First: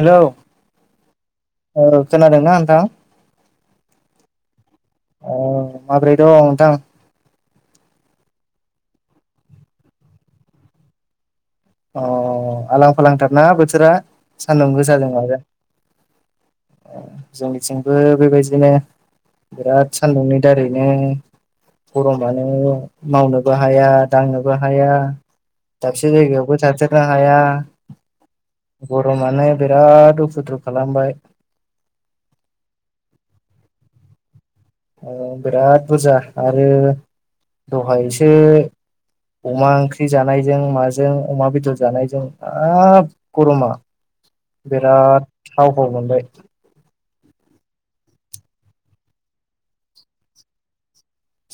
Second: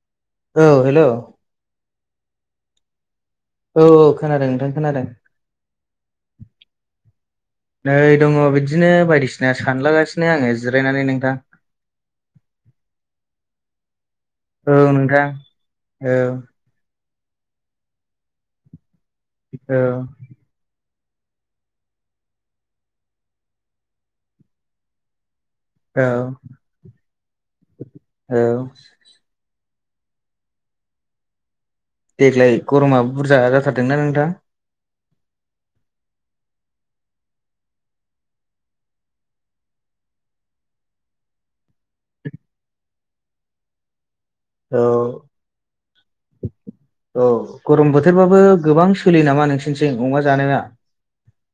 Hello औ hello औ खोनादोंना नोंथां? औ औ खोनादों नोंथां खोनादों। अ माबोरै दं नोंथां नै दङ' बिदिनो बायदिसिना सानलागासिनो आङो जिरायनानै नोंथां। अ आलां फालांथारना बोथोरा सान्दुं गोसाजों माजों ओं जोंनिथिंबो बेबायदिनो बिराद औ सान्दुंनि दारैनो गरमानो मावनोबो हाया दांनोबो हाया औ दाबसे जायगायावबो थाथेरनो हाया औ गरमानो बिराद उफुद्रु खालामबाय देग्लाय गरमा बुरजा जाथारदोंना नोंथां। औ बिराद बुरजा आरो दहायसो अमा ओंख्रि जानायजों माजों अमा बेदर जानायजों हाब गरमा औ बिराद हाव हाव मोनबाय। औ गरम बोथोरबाबो गोबां सोलियो नामा नोंसोरनिथिं अमा जानाया?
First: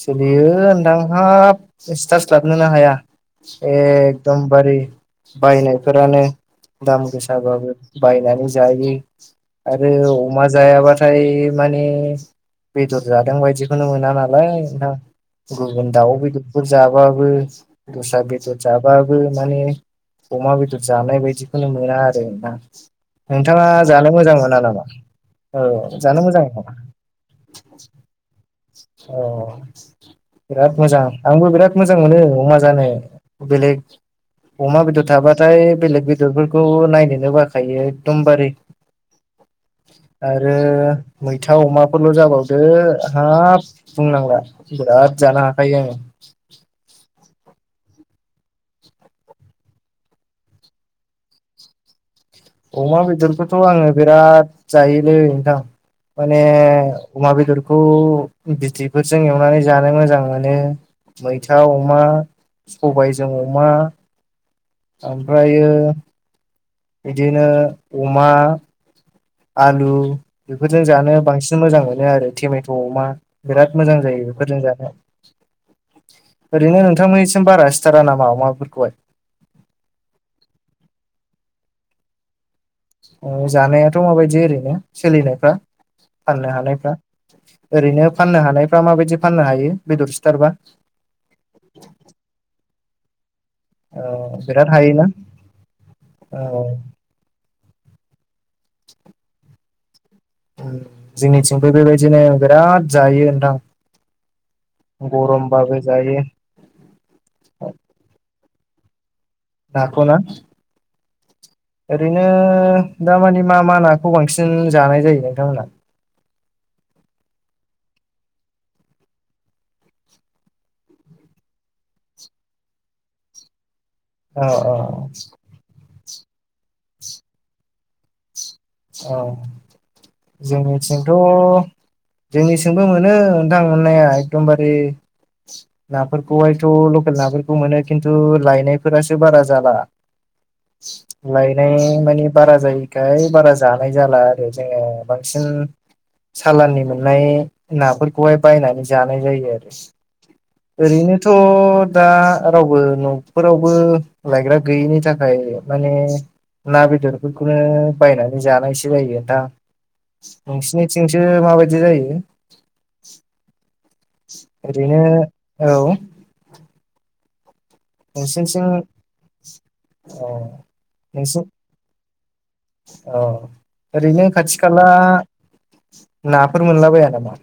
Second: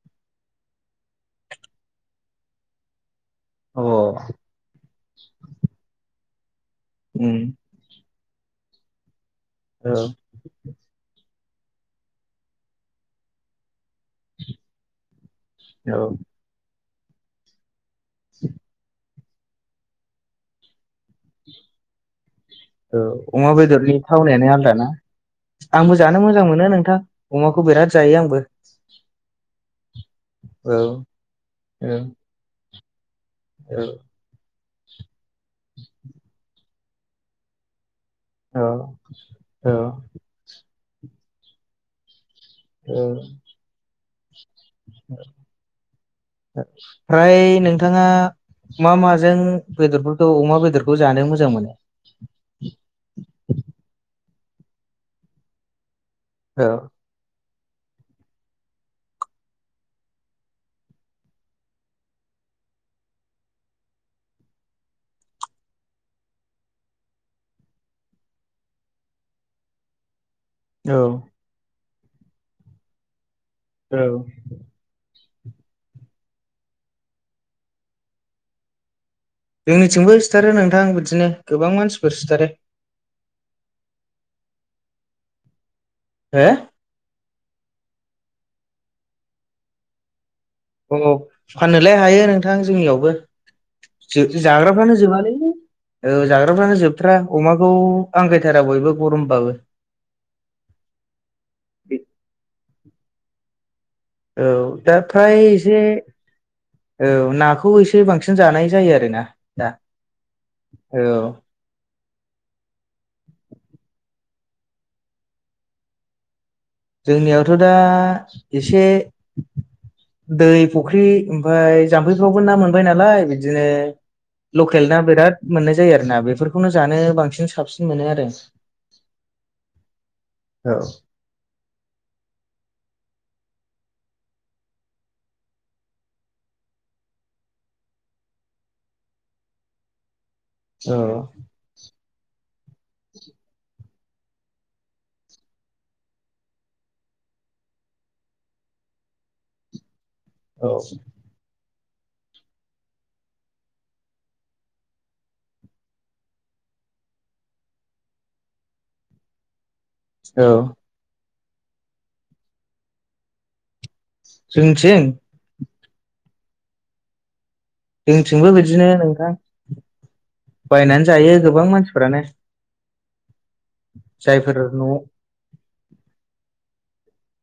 सोलियो नोंथां हाब सिथारस्लाबनोनो हाया। अ ए एकदमबारि बायनायफोरानो दाम उम गोसाबाबो बायनानै जायो आरो औ अमा जायाबाथाय माने बेदर जादों बायदिखौनो मोना। नोंथां गुबुन औ दाउ बेदरफोर जाबाबो दस्रा बेदर जाबा बो माने अमा बेदर जानाय बायदिखौनो मोना आरो ना। औ अमा नोंथाङा बेदरनि जानो मोजां थावनायानो मोना आलदा नामा ना? आंबो जानो मोजां मोनो नोंथां अमाखौ बिराद जायो आंबो। अ औ बिराद मोजां आंबो बिराद मोजां मोनो अमा जानो। बेलेग औ अमा बेदर थाबाथाय बेलेग बेदरफोरखौ नायनो बाखायो। एकदमबारे औ औ आरो मैथा अमाफोरल' जाबावदो औ हाब बुंनांला। बिराद जानो हाखायो आङो। ओयफ्राय नोंथाङा मा माजों बेदरफोरखौ अमा बेदरखौ जानो मोजां मोनो? अमा बेदरखौथ' आङो बिराद जायोलै माने औ अमा बेदर खौ बिथैफोरजों एवनानै जानो मोजां मोनो मैथा अमा सबायजों अमा ओमफ्रायो बिदिनो अमा आलु बेफोरजों जानो औ बांसिन मोजां मोनो आरो टेमेट' अमा बिराद मोजां जायो बेफोरजों जानो। ओरैनो नोंथांमोननिसिम बारा सिथारा नामा अमाफोरखौहाय? जोंनिथिंबो सिथारो नोंथां बिदिनो गोबां मानसिफोर सिथारो। ओ जानायाथ' माबायदि ओरैनो सोलिनायफ्रा हो फाननो हानायफ्रा? ओरैनो फाननो हानायफ्रा माबायदि फाननो हायो बेदर सिथारबा? औ फाननोलाय हायो नोंथां जोंनियावबो ओ बिराद जाग्राफ्रानो हायोना जोबालै औ ओ जाग्राफ्रानो जोबथ्रा अमा खौ आंगायथारा बयबो गरमबाबो उम जोंनिथिंबो बेबायदिनो बिराद जायो नोंथां। औ दा फ्राय गरमबाबो एसे जायो औ नाखौ एसे बांसिन जानाय जायो आरो ना। नाखौ ना ओरैनो दामानि मा मा नाखौ बां- सिन जानाय जायो नोंथांमोनहा? जोंनियावथ' दा इसे दै फुख्रि ओमफ्राय जाम्फैफ्रावबो ना मोनबाय नालाय बिदिनो औ औ लकेल ना बिराद मोननाय जायो आरोना बेफोरखौनो जानो बांसिन साबसिन मोनो आरो। औ औ जोंनिथिंथ' जोंनिथिंमबो मोनो नोंथां मोननाया एकदमबारे नाफोरखौहायथ' लकेल नाफोरखौ मोनो खिन्थु लायनायफोरासो बारा जाला। औ लायनाय मानि बारा जायोखाय बारा जानाय जाला आरो जोङो बांसिन सालाननि मोननाय नाफोरखौहाय बायनानै जानाय जायो आरो। औ ओरैनोथ' दा रावबो न'फोरावबो लायग्रा गैयैनि थाखाय माने ना बेदरफोरखौनो बायनानै जानायसो जायो नोंथां नोंसिनिथिंसो माबायदि जायो? ओरैनो जोंथिं औ जोंथिंबो नोंसिनिथिं बिदिनो नोंथां अ बायनानै जायो गोबां मानसिफोरानो। औ ओरैनो जायफोर खाथि खाला न' नाफोर मोनलाबाया नामा?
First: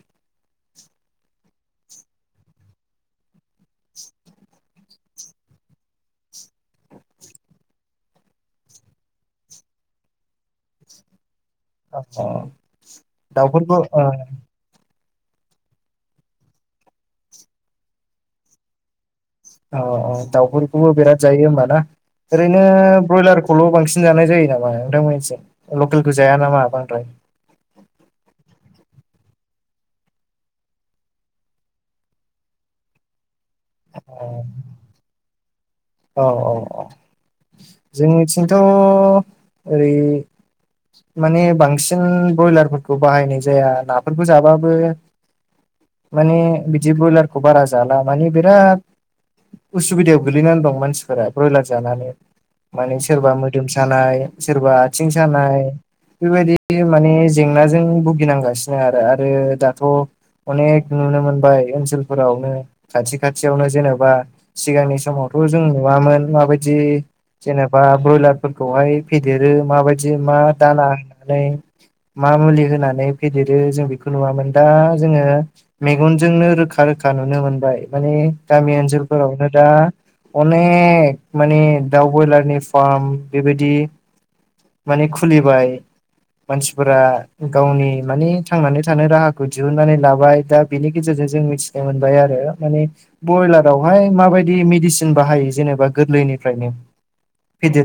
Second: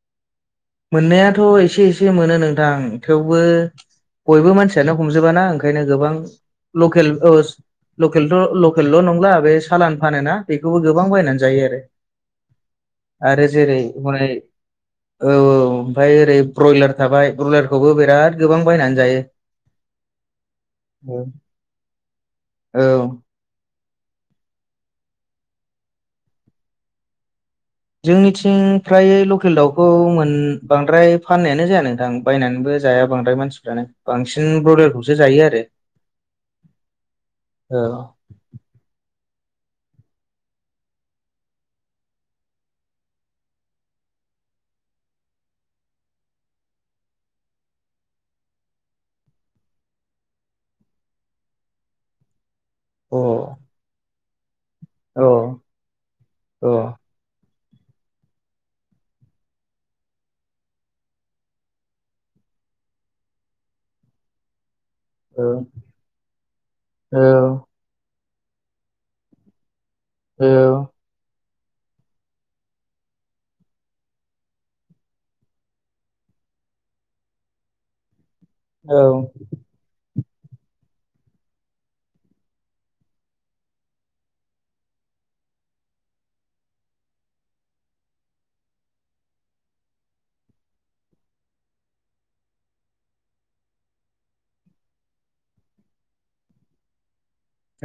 मोननायाथ' एसे एसे मोनो नोंथां थेवबो बयबो मानसियानो हमजोबाना ओंखायनो गोबां लकेल लकेल लकेलल' नंला बे सालान फानोना बेखौबो गोबां बायनानै जायो आरो अ आरो दाउफोरखौ जेरै अ माने औ ओमफ्राय ओरै ब्रयलार थाबाय ब्रयलारखौबो बिराद गोबां बायनानै जायो। औ औ दाउफोरखौबो बिराद जायो होमबाना ओरैनो औ ब्रयलारखौल' बांसिन सिन जानाय जायो नामा नोंथांमोननिसिम लकेलखौ जाया नामा बांद्राय? जोंनिथिं फ्राय लकेल दाउखौ बांद्राय फाननायानो जाया नोंथां बायनानैबो जाया बांद्राय मानसिफ्रानो अ बांसिन ब्रयलारखौसो जायो आरो। औ औ औ औ जोंनिथिंथ' ओरै माने बांसिन ब्रयलारफोरखौ बाहायनाय जाया नाफोरखौ जाबाबो माने बिदि ब्रयलारखौ बारा जाला माने बिराद उसुबिदायाव गोलैनानै दङ। मानसिफोरा ब्रयलार जानानै माने औ सोरबा मोदोम सानाय सोरबा आथिं औ सानाय औ बेबायदि माने जेंनाजों जों भुगिनांगासिनो आरो आरो दाथ' अनेक नुनो मोनबाय ओनसोलफोरावनो खाथि खाथियावनो जेनेबा सिगांनि समाव जों नुवामोन माबायदि औ जेनेबा ब्रयलारफोरखौहाय फेदेरो माबायदि? जेनेबा मा औ दाना होनानै मा मुलि होनानै फेदेरो जों बेखौ नुवामोन दा जोङो मेगनजोंनो रोख रोखा रोखा नुनो मोनबाय माने गामि औ ओनसोलफोरावनो दा अनेक माने दाउ ब्रयलारनि फार्म बेबायदि माने खुलिबाय मानसिफोरा गावनि माने थांनानै थानाय राहाखौ दिहुननानै लाबाय दा बेनि गेजेरजों जों मिथिनो मोनबाय आरो माने ब्रयलारावहाय माबायदि मेदिसिन सिन बाहायो जेनेबा गोरलैनिफ्रायनो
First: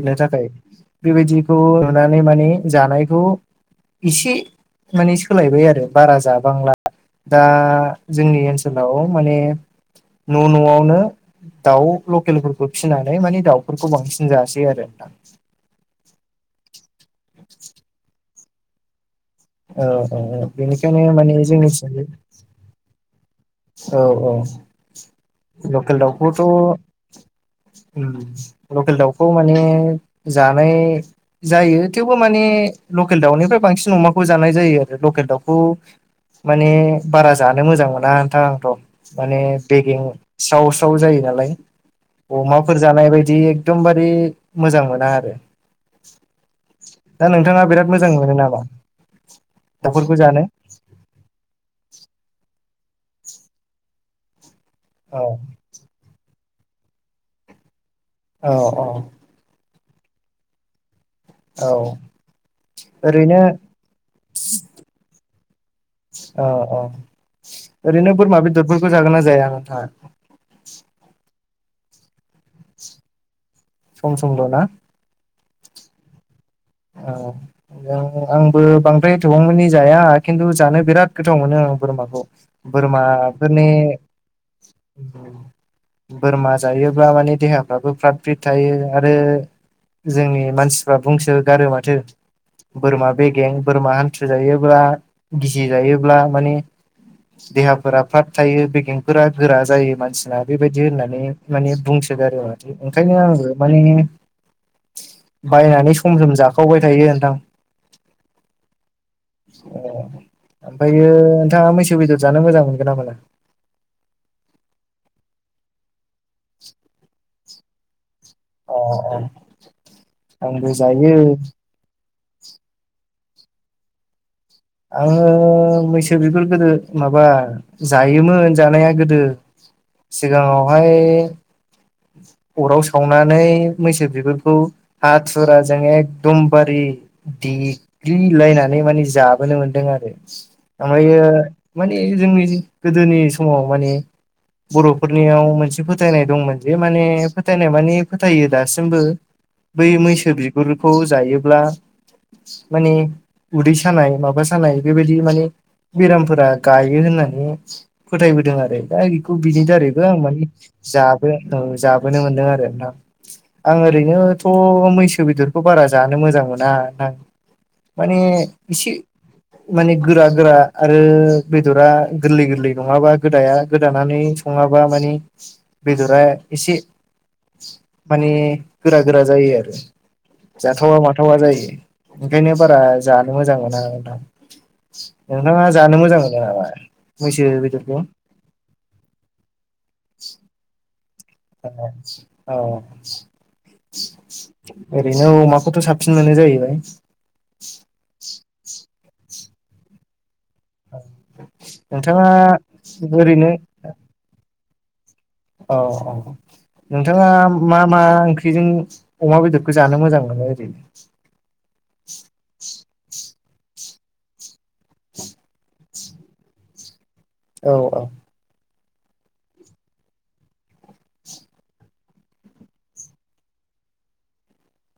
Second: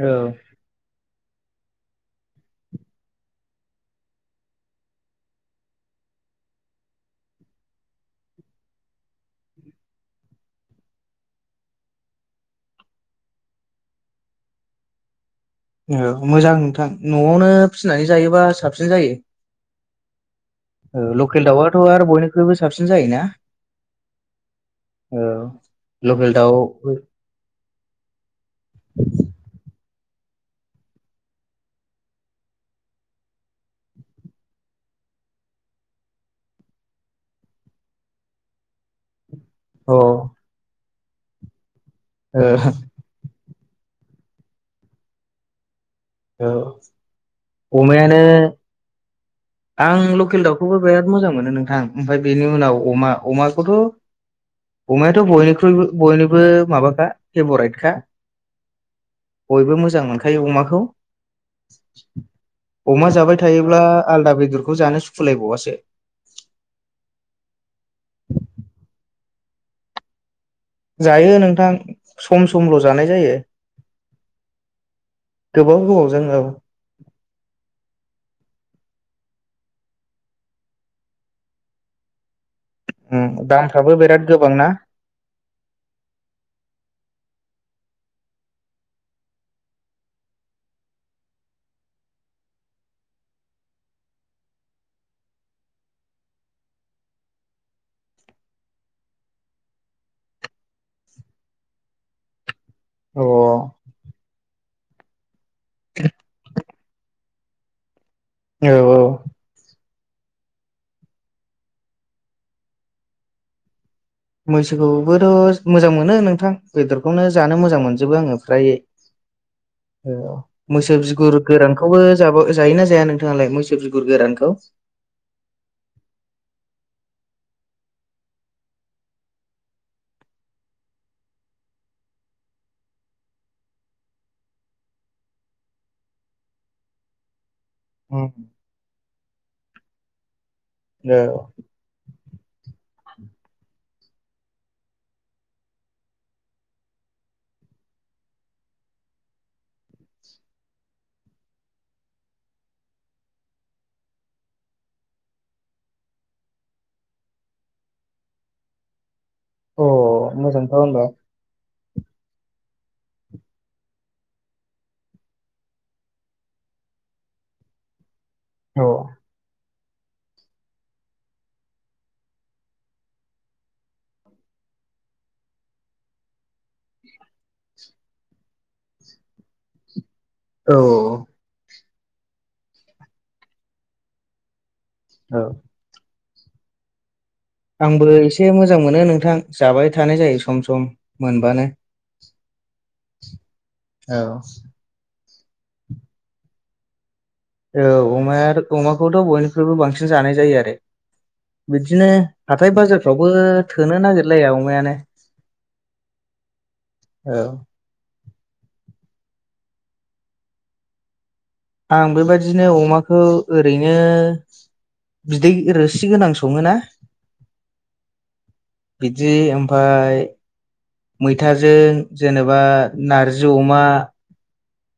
औ थाखाय बेबायदिखौ नुनानै माने जानायखौ एसे माने सोलायबाय आरो बारा जाबांला दा जोंनि ओनसोलाव माने न' न'आवनो दाउ लकेलफोरखौ फिनानै माने दाउफोरखौ बांसिन जासै आरो नोंथां औ मोजां नोंथां न'आवनो फिनानै जायोबा साबसिन जायो औ औ औ बेनिखायनो माने लकेल दाउआथ' जोंनिथिं आरो बयनिख्रुइबो साबसिन जायोना औ औ औ लकेल दाउखौथ' लकेल दाउखौ माने जानाय जायो थेवबो माने लकेल दाउनिफ्राय बांसिन अमाखौ जानाय जायो आरो लक केल दावखौ माने बारा जानो मोजां मोना आंथ' माने औ बेगें स्राव स्राव जायो नालाय औ अमाफोर जानाय बायदि एकदमबारे मोजां मोना आरो औ दा नोंथाङा बिराद मोजां अमायानो मोनो नामा आं दाउफोरखौ जानो लकेल दाउखौबो बिराद मोजां मोनो नोंथां ओमफ्राय बेनि उनाव अमा अमाखौथ' औ अमायाथ' बयनिख्रुइबो बयनिबो माबाखा फेभराइटखा औ औ बयबो मोजां मोनखायो अमाखौ औ अमा जाबाय ओरैनो थायोब्ला आलदा बेदरखौ जानो सुखुलायबावासो अ अ ओरैनो बोरमा बेदरफोरखौ जागाय जाया नोंथाङा जायो नोंथां सम समल' जानाय जायो। सम समल' ना गोबाव गोबावजों औ औ आंबो बांद्राय एथबांमनि जाया खिन्थु जानो बिराद गोथाव मोनो आं खौ उम बोरमाफोरनि दामफ्राबो बिराद गोबांना बोरमा जायोब्ला मानि देहाफ्राबो फ्रात फ्रिद थायो आरो जोंनि मानसिफ्रा बुंसो गारो माथो बोरमा बेगें बोरमा हान्थु जायोब्ला गिसि जायोब्ला माने देहाफोरा फ्राब थायो बेगेंफोरा गोरा जायो मानसिना बेबायदि होननानै माने बुं ओंखायनो अ आंबो औ माने बायना सम सम जाखावबाय थायो नोंथां औ औ अ ओमफ्रायो नोंथांङा मैसो बेदर जानो मोजां मोनगोन ना मोना मैसोखौबोथ' मोजां मोनो नोंथां बेदरखौनो जानो मोजां मोनजोबो आंङो ओमफ्राय अ अ आंबो मैसौ जायो बिगुर गोरानखौबो जाब जायोना जाया नोंथांङालाय मैसो बिगुर गोरानखौ आंङो मैसो बिगुर गोदो माबा जायोमोन जानाया गोदो सिगांङावहाय अराव सावनानै मैसो बिगुरखौ हाथुराजों एखदमबारि दिप औ ग्लिलायनानै माने जाबोनो मोनदों आरो ओमायो माने जोंनि गोदोनि समाव माने बर'फोरनियाव मोनसे फोथायनाय दंमोन। माने फोथायनाय मानि फोथायो दासिमबो बै मैसो बिगुरखौ जायोब्ला माने उदै सानाय माबा सानाय बेबायदि माने बेरामफोरा गायो होननानै फोथायबोदों आरो दा बिनि अ दारैबो आं माने मोजांथ' होनबा औ जाबोनो मोनदों आरोा आं ओरैनोथ' मैसो बेदरखौ बारा जानो मोजां मोजां मोना न माने औ एसे माने गोरा गोरा आरो बेदरा गोरलै गोरलै नङाबा गोदाया गोदानानै सङा बा मानि बेदरा एसे माने गोरा गोरा जायो आरो औ जाथावा माथावा जायो ओंखायनो बारा जानो मोजां मोना आरो दा नोंथांङा जानो मोजां मोनो नामा मैसो बेदरखौ आंबो एसे मोजां मोनो नोंथां जाबाय थानाय जायो सम सम। मोनबानो औ औ औ ओरैनो अमाखौथ' साबसिन मोनो जाहैबाय औ अमाया अमाखौथ' बयनिखफ्रायबो बांसिन जानाय जायो आरो। बिदिनो नोंथाङा हाथाय बाजारफ्रावबो ओरैनो थोनो नागिरलाया अमायानो। औ औ नोंथांङा मा मा ओं ख्रिजों अमा बेदरखौ जानो मोजां मोनो ओरैनो आं बेबायदिनो अमाखौ ओरैनो बिदै रोसि गोनां सङोना औ औ बिदि ओमफ्राय मैथाजों जेनेबा नारजि अमा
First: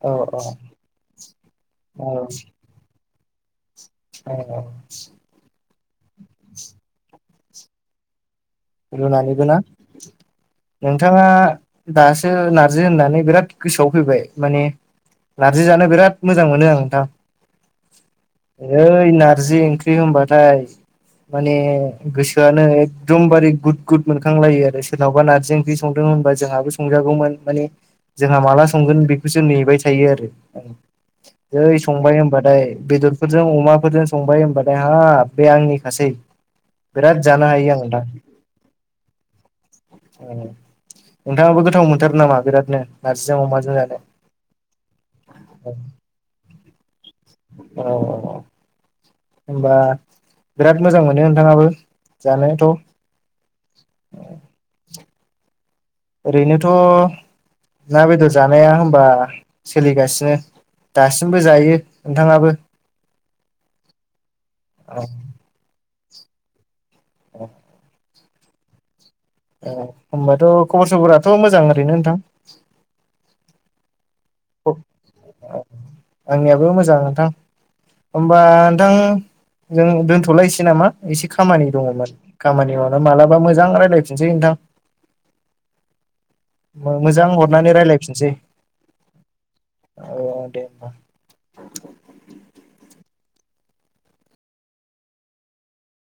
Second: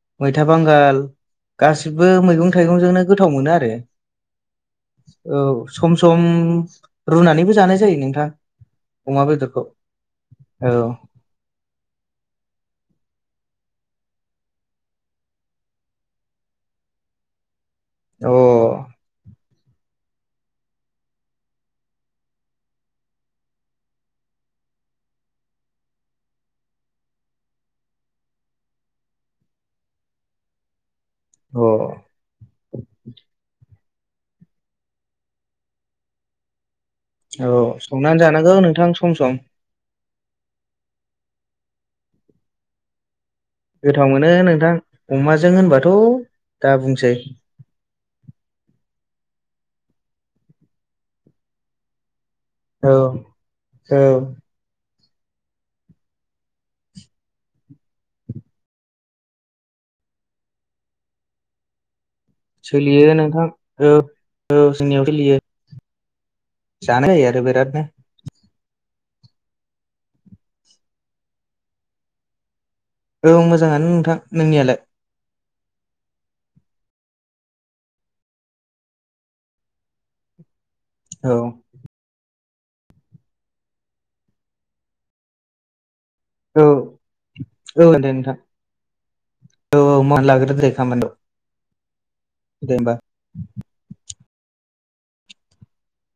औ मैथा औ बांगाल औ गासिबो मैगं थाइगंजोंनो गोथाव मोनो आरो। औ औ सम सम रुनानैबो जानाय जायो नोंथां। अमा रुनानैबो ना बेदरखौ औ नोंथाङा दासो नारजि होननानै बिराद गोसोआव फैबाय माने नार्जि जानो बिराद मोजां मोनो आं दा अ नै ना नारजि ओंख्रि होनबाथाय माने गोसोआनो एकदमबारे गुद गुद मोनखांलायो आरो सोरनावबा नारजि ओंख्रि संदों होनबा जोंहाबो संजागौमोन माने जोंहा माला संगोन बेखौसो नेबाय थायो आरो। अ जै संबाय होनबाथाय बेदरफोरजों अमा फोरजों संबाय होनबाथाय हाब बे आंनि खासै औ संनानै जानांगौ नोंथां सम सम नोंथाङाबो गोथाव मोनथारो नामा बिरादनो। नारजिजों अमाजों जानो गोथाव मोनो नोंथां अमाजों होनबाथ' दा अ बुंसै अ अ होनबा बिराद मोजां मोनो नोंथाङाबो जानायाथ'। औ औ ओरैनोथ' ना, बेदर जानाया होमबा सोलिगासिनो दासिमबो जायो। नोंथाङाबो सोलियो नोंथां औ औ औ जोंनियाव सोलियो जानाय जायो आरो बिराट नो औ होनबाथ' खबर सबराथ' मोजां ओरैनो नोंथां। औ मोजाङानो नोंथां नोंनियालाय? आंनियाबो मोजां नोंथां होमबा नोंथां जों दोनथ'लायसै नामा एसे औ खामानि दङ'मोन खामानियावनो मालाबा मोजां रायलायफिनसै नोंथां औ मोजां हरनानै औ दे रायलायफिनसै। नोंथां औ औ मावना लाग्रो दे खामानिखौ। दे होमबा।